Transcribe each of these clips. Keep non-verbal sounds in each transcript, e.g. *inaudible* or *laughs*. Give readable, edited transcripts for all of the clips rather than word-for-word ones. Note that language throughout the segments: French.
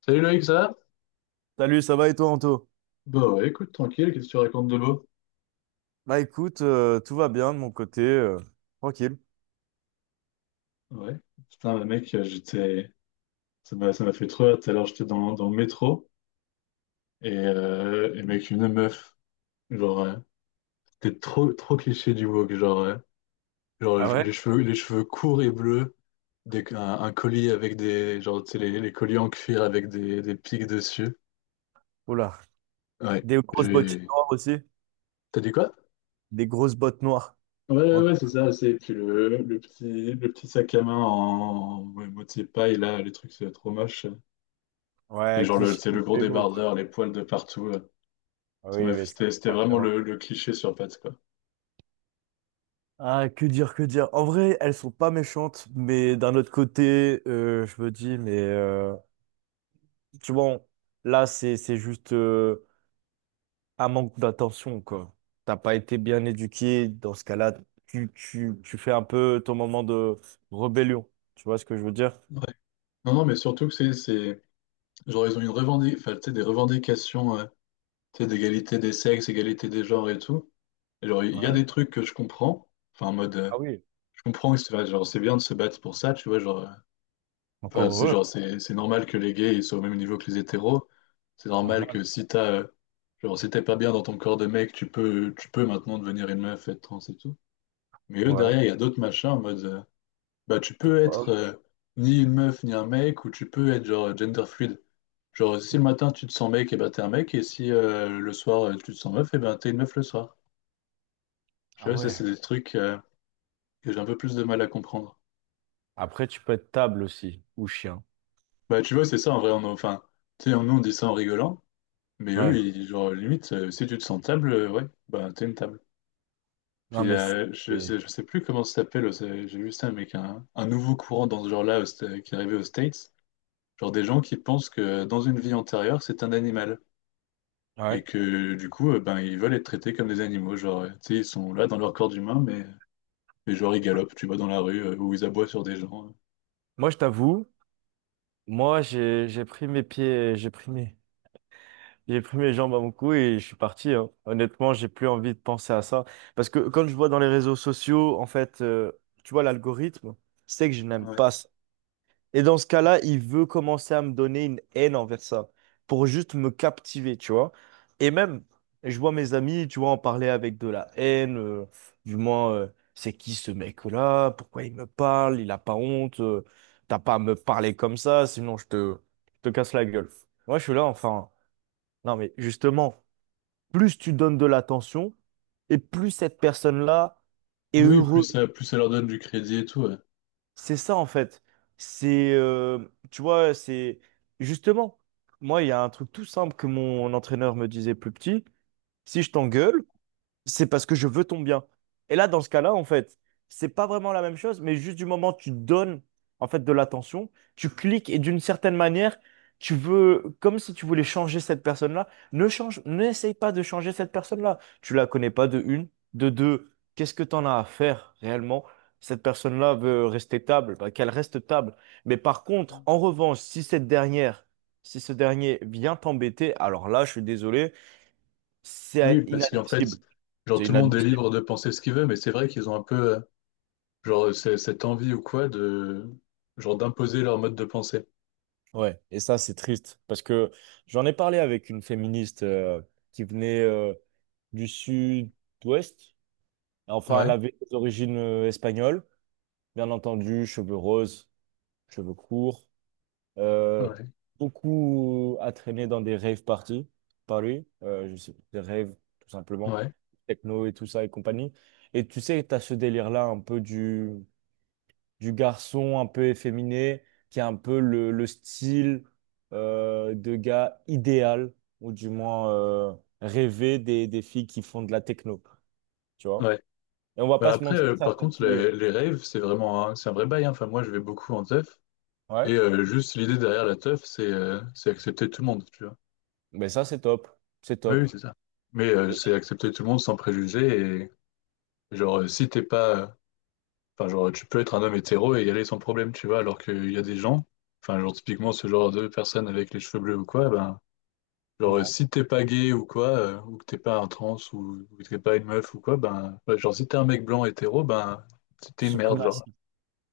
Salut Loïc, ça va? Salut, ça va et toi, Anto? Bah ouais, écoute, tranquille, qu'est-ce que tu racontes de beau? Bah écoute, tout va bien de mon côté, tranquille. Ouais. Putain, bah mec, j'étais. Ça m'a fait trop rire. Tout à l'heure, j'étais dans le métro et mec, une meuf. Genre, c'était trop cliché du woke. Genre, genre Ah ouais? Les cheveux courts et bleus, des, un collier avec des. Genre, tu sais, les colliers en cuir avec des pics dessus. Oula, Ouais. des grosses bottes J'ai. noires aussi, T'as dit quoi? des grosses bottes noires. Ouais, ouais, En- ouais, c'est ça, c'est puis le petit sac à main en ouais, moitié paille, là, les trucs, c'est trop moche. Et Ouais, genre, cliché c'est de le gros Pémo, quoi. débardeur, les poils de partout. Ah oui, mais ça, C'était c'était vraiment le, forcément. le cliché sur Pâtes, quoi. Ah, que dire, que dire. En vrai, elles sont pas méchantes, mais d'un autre côté, je me dis, mais tu vois, là, c'est juste, un manque d'attention, quoi. T'as pas été bien éduqué, dans ce cas-là, tu fais un peu ton moment de rébellion. Tu vois ce que je veux dire? Non, non, mais surtout que genre, ils ont une enfin, tu sais, des revendications, tu sais, d'égalité des sexes, égalité des genres et tout. Et genre, il y a Ouais. des trucs que je comprends, enfin, en mode, Ah oui. je comprends, enfin, genre, c'est bien de se battre pour ça, tu vois, genre, Enfin, Encore c'est genre, heureux, c'est normal que les gays ils soient au même niveau que les hétéros. C'est normal normal. que si t'as, genre, si t'es pas bien dans ton corps de mec, tu peux maintenant devenir une meuf, être trans et tout. Mais eux, Ouais. derrière, il y a d'autres machins en mode, bah, tu peux Pas être homme. Ni une meuf ni un mec, ou tu peux être genre gender fluid. Genre, si le matin tu te sens mec, et ben t'es un mec, et si le soir tu te sens meuf, et ben t'es une meuf le soir. Ah Je sais, ça, c'est ouais. des trucs que j'ai un peu plus de mal à comprendre. Après, tu peux être table aussi, ou chien. Bah, tu vois, c'est ça en vrai, on, enfin, tu sais, nous on dit ça en rigolant. Mais eux, Ouais. ils, genre, limite, si tu te sens table, ouais, bah t'es une table. Non, Puis mais c'est... je sais plus comment ça s'appelle, j'ai vu ça, mec, un nouveau courant dans ce genre-là au qui est arrivé aux States. Genre des gens qui pensent que dans une vie antérieure, c'est un animal. Et Ouais. que du coup, ben, ils veulent être traités comme des animaux. Genre, tu sais, ils sont là dans leur corps d'humain, mais genre ils galopent, tu vois, dans la rue, ou ils aboient sur des gens. Moi, je t'avoue, moi, j'ai pris mes pieds, j'ai pris mes... J'ai pris mes jambes à mon cou et je suis parti, hein. Honnêtement, j'ai plus envie de penser à ça. Parce que quand je vois dans les réseaux sociaux, en fait, tu vois, l'algorithme, c'est que je n'aime Ouais. pas ça. Et dans ce cas-là, il veut commencer à me donner une haine envers ça pour juste me captiver, tu vois. Et même, je vois mes amis, tu vois, en parler avec de la haine, du moins, c'est qui ce mec-là? Pourquoi il me parle? Il a pas honte? T'as pas à me parler comme ça, sinon je te casse la gueule. Moi, je suis là, enfin. Non, mais justement plus tu donnes de l'attention et plus cette personne-là est Oui, oui, heureux. Plus ça leur donne du crédit et tout, ouais. C'est ça en fait. C'est, euh, Tu vois, c'est justement, moi, il y a un truc tout simple que mon entraîneur me disait plus petit. Si je t'engueule, c'est parce que je veux ton bien. Et là, dans ce cas-là, en fait, c'est pas vraiment la même chose, mais juste du moment où tu donnes, en fait, de l'attention, tu cliques et d'une certaine manière, tu veux, comme si tu voulais changer cette personne-là, ne change, n'essaye pas de changer cette personne-là. Tu la connais pas de une, de deux. Qu'est-ce que t'en as à faire réellement? Cette personne-là veut rester table, bah, qu'elle reste table. Mais par contre, en revanche, si cette dernière, si ce dernier vient t'embêter, alors là, je suis désolé, Oui, c'est parce qu'en fait, inadmissible. genre C'est tout le monde est inadmissible. libre de penser ce qu'il veut, mais c'est vrai qu'ils ont un peu genre cette envie ou quoi de genre d'imposer leur mode de pensée. Ouais, et ça, c'est triste parce que j'en ai parlé avec une féministe qui venait du sud-ouest. Enfin, elle Ouais, avait des origines espagnoles, bien entendu, cheveux roses, cheveux courts, euh, ouais, beaucoup à traîner dans des rave parties, par lui, je sais, des raves, tout simplement, ouais, techno et tout ça et compagnie. Et tu sais, tu as ce délire-là un peu du garçon un peu efféminé, qui a un peu le style de gars idéal, ou du moins rêvé des filles qui font de la techno, tu vois. ouais. Et on va Bah pas se après, mentir, par certaines contre, filles. Les raves, c'est vraiment un, c'est un vrai bail, hein. Enfin, moi, je vais beaucoup en teuf. Ouais. Et juste l'idée derrière la teuf, c'est accepter tout le monde, tu vois. Mais ça, c'est top. C'est Oui, oui, top. c'est ça. Mais Et, c'est et- accepter tout le monde sans préjugés. Et genre, si t'es pas Enfin, genre, tu peux être un homme hétéro et y aller sans problème, tu vois, alors qu'il y a des gens, enfin, genre, typiquement, ce genre de personnes avec les cheveux bleus ou quoi, ben, genre, non, si t'es pas gay ou quoi, ou que t'es pas un trans ou que t'es pas une meuf ou quoi, ben, ouais, genre, si t'es un mec blanc hétéro, ben, t'es une merde, genre. suprémaciste.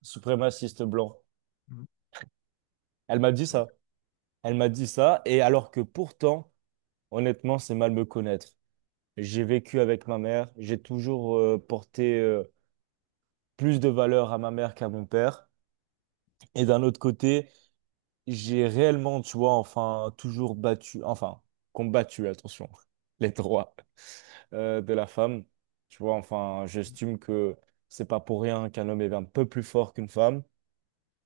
Suprémaciste blanc. Elle m'a dit ça. Elle m'a dit ça, et alors que pourtant, honnêtement, c'est mal me connaître. J'ai vécu avec ma mère, j'ai toujours porté plus de valeur à ma mère qu'à mon père. Et d'un autre côté, j'ai réellement, tu vois, enfin, toujours battu, enfin, combattu, attention, *laughs* les droits de la femme. Tu vois, enfin, j'estime que c'est pas pour rien qu'un homme est un peu plus fort qu'une femme.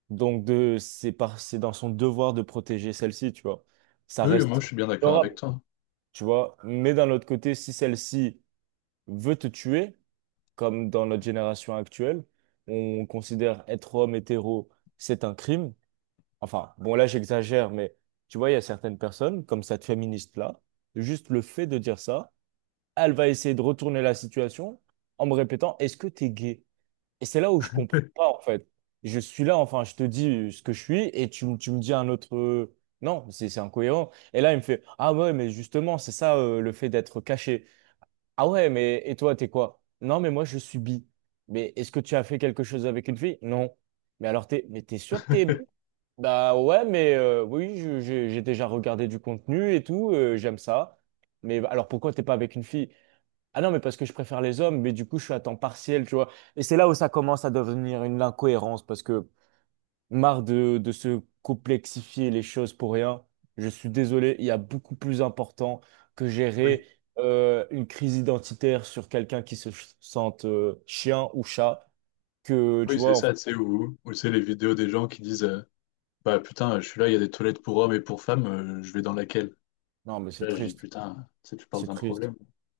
Donc, c'est par, c'est dans son devoir de protéger celle-ci, tu vois. Ça Oui, moi, reste je suis bien d'accord avec honorable, toi. tu vois. Mais d'un autre côté, si celle-ci veut te tuer, comme dans notre génération actuelle, on considère être homme hétéro, c'est un crime. Enfin, bon, là, j'exagère, mais tu vois, il y a certaines personnes, comme cette féministe-là, juste le fait de dire ça, elle va essayer de retourner la situation en me répétant, est-ce que t'es gay? Et c'est là où je comprends pas, en fait. Je suis là, enfin, je te dis ce que je suis, et tu me dis un autre... Non, c'est incohérent. Et là, il me fait, ah ouais, mais justement, c'est ça, le fait d'être caché. Ah ouais, mais et toi, t'es quoi? Non, mais moi, je suis bi. Mais est-ce que tu as fait quelque chose avec une fille? Non. Mais alors, mais t'es sûr que t'es bi? *laughs* Bah ouais, mais oui, j'ai déjà regardé du contenu et tout, j'aime ça. Mais bah, alors pourquoi t'es pas avec une fille? Ah non, mais parce que je préfère les hommes, mais du coup je suis à temps partiel, tu vois. Et c'est là où ça commence à devenir une incohérence, parce que marre de se complexifier les choses pour rien. Je suis désolé, il y a beaucoup plus important que Oui, gérer une crise identitaire sur quelqu'un qui sente chien ou chat que, oui, tu c'est vois, ça, enfin, tu sais, où, où c'est les vidéos des gens qui disent Bah putain, je suis là, il y a des toilettes pour hommes et pour femmes, je vais dans laquelle? non, mais Je, suis c'est là, je dis triste, putain, tu sais, tu parles c'est d'un triste. problème.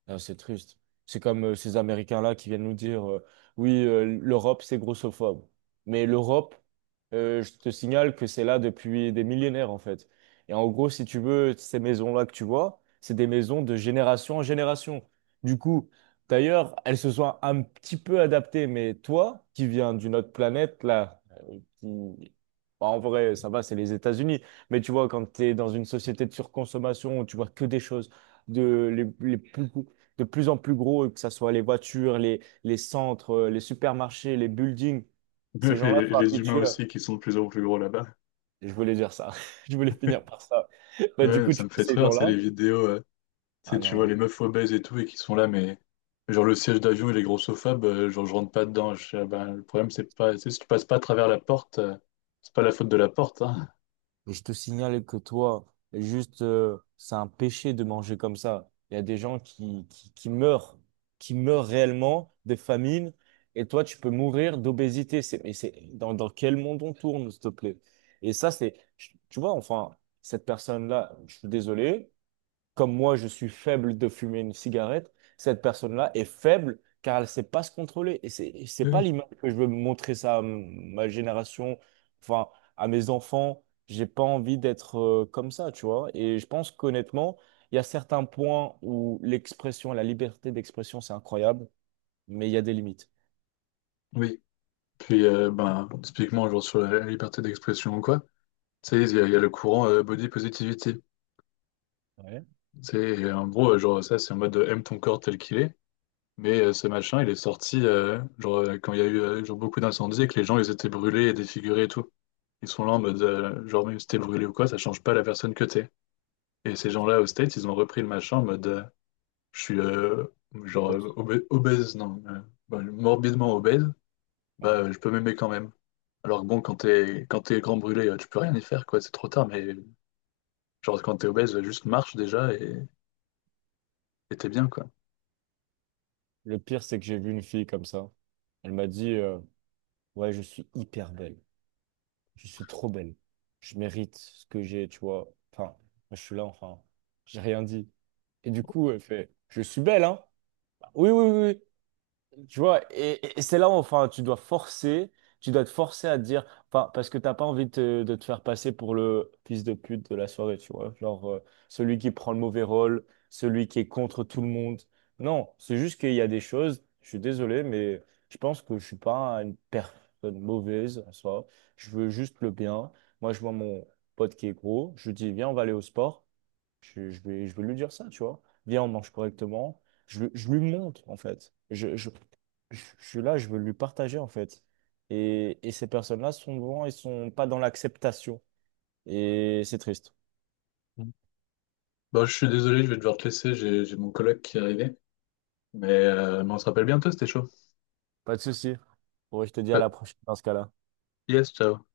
Ah, c'est triste. C'est comme ces Américains-là qui viennent nous dire oui, l'Europe, c'est grossophobe. Mais l'Europe, je te signale que c'est là depuis des millénaires, en fait. Et en gros, si tu veux, ces maisons-là que tu vois, c'est des maisons de génération en génération. Du coup, d'ailleurs, elles se sont un petit peu adaptées. Mais toi, qui viens d'une autre planète, là, qui... bah, en vrai, ça va, c'est les États-Unis. Mais tu vois, quand tu es dans une société de surconsommation où tu vois que des choses les plus de plus en plus gros, que ce soit les voitures, les centres, les supermarchés, les buildings. Ces Bref. *laughs* Et gens-là les, sont les humains habitués. aussi qui sont de plus en plus gros là-bas. Je voulais dire ça. *laughs* Je voulais finir par ça. Bah, du Ouais, coup, ça tu me vois fait ces trop rire, c'est les gens-là. vidéos. Tu sais, Ah tu vois les non. meufs obèses et tout, et qui sont là, mais genre le siège d'avion, il est grossophobe, genre je rentre pas dedans. Je, fais, ah ben, le problème, c'est pas, tu sais, si tu passes pas à travers la porte, c'est pas la faute de la porte, hein. Je te signale que toi, juste, c'est un péché de manger comme ça. Il y a des gens qui meurent réellement de famine. Et toi, tu peux mourir d'obésité. C'est, dans quel monde on tourne, s'il te plaît? Et ça, c'est, Tu vois, enfin, cette personne-là, je suis désolé. Comme moi, je suis faible de fumer une cigarette, cette personne-là est faible car elle ne sait pas se contrôler. Et c'est Oui, pas oui. l'image que je veux montrer ça à ma génération, enfin, à mes enfants. J'ai pas envie d'être comme ça, tu vois. Et je pense qu'honnêtement, il y a certains points où la liberté d'expression, c'est incroyable, mais il y a des limites. Oui. Puis, ben, bon, typiquement, genre sur la liberté d'expression ou quoi, tu sais, il y a le courant body positivity. Ouais. Tu sais, et en gros, genre ça, c'est en mode aime ton corps tel qu'il est. Mais ce machin, il est sorti genre, quand il y a eu genre, beaucoup d'incendies et que les gens ils étaient brûlés et défigurés et tout. Ils sont là en mode, genre même si t'es brûlé ou quoi, ça change pas la personne que t'es. Et ces Et qui gens-là au States, ils ont repris le machin en mode, je suis genre posent. Obèse, non, bah, morbidement obèse, bah Ouais. Je peux m'aimer quand même. Alors que bon, quand t'es grand brûlé, tu peux rien y faire, quoi, c'est trop tard, mais genre quand t'es obèse, juste marche déjà et t'es bien, quoi. Le pire, c'est que j'ai vu une fille comme ça. Elle m'a dit, ouais, je suis hyper belle. Je suis trop belle. Je mérite ce que j'ai, tu vois. Enfin, moi, je suis là, enfin, j'ai rien dit. Et du coup, elle fait, je suis belle, hein? Bah, oui, oui, oui. Oui. Tu vois, et c'est là où enfin, tu dois forcer, tu dois te forcer à te dire, enfin, parce que t'as pas envie de de te faire passer pour le fils de pute de la soirée, tu vois, genre celui qui prend le mauvais rôle, celui qui est contre tout le monde. Non, c'est juste qu'il y a des choses, je suis désolé, mais je pense que je suis pas une personne mauvaise en soi, je veux juste le bien. Moi, je vois mon pote qui est gros, je lui dis, viens, on va aller au sport. Je vais lui dire ça, tu vois. Viens, on mange correctement. Je lui montre, en fait. Je suis là, je veux lui partager, en fait. Et ces personnes-là, souvent, ils sont pas dans l'acceptation. Et c'est triste. Mm. Bon, je suis désolé, je vais devoir te laisser, j'ai mon coloc qui est arrivé. Mais on se rappelle bientôt, c'était chaud. Pas de souci. Bon, je te dis à Euh, la prochaine dans ce cas-là. yes, ciao.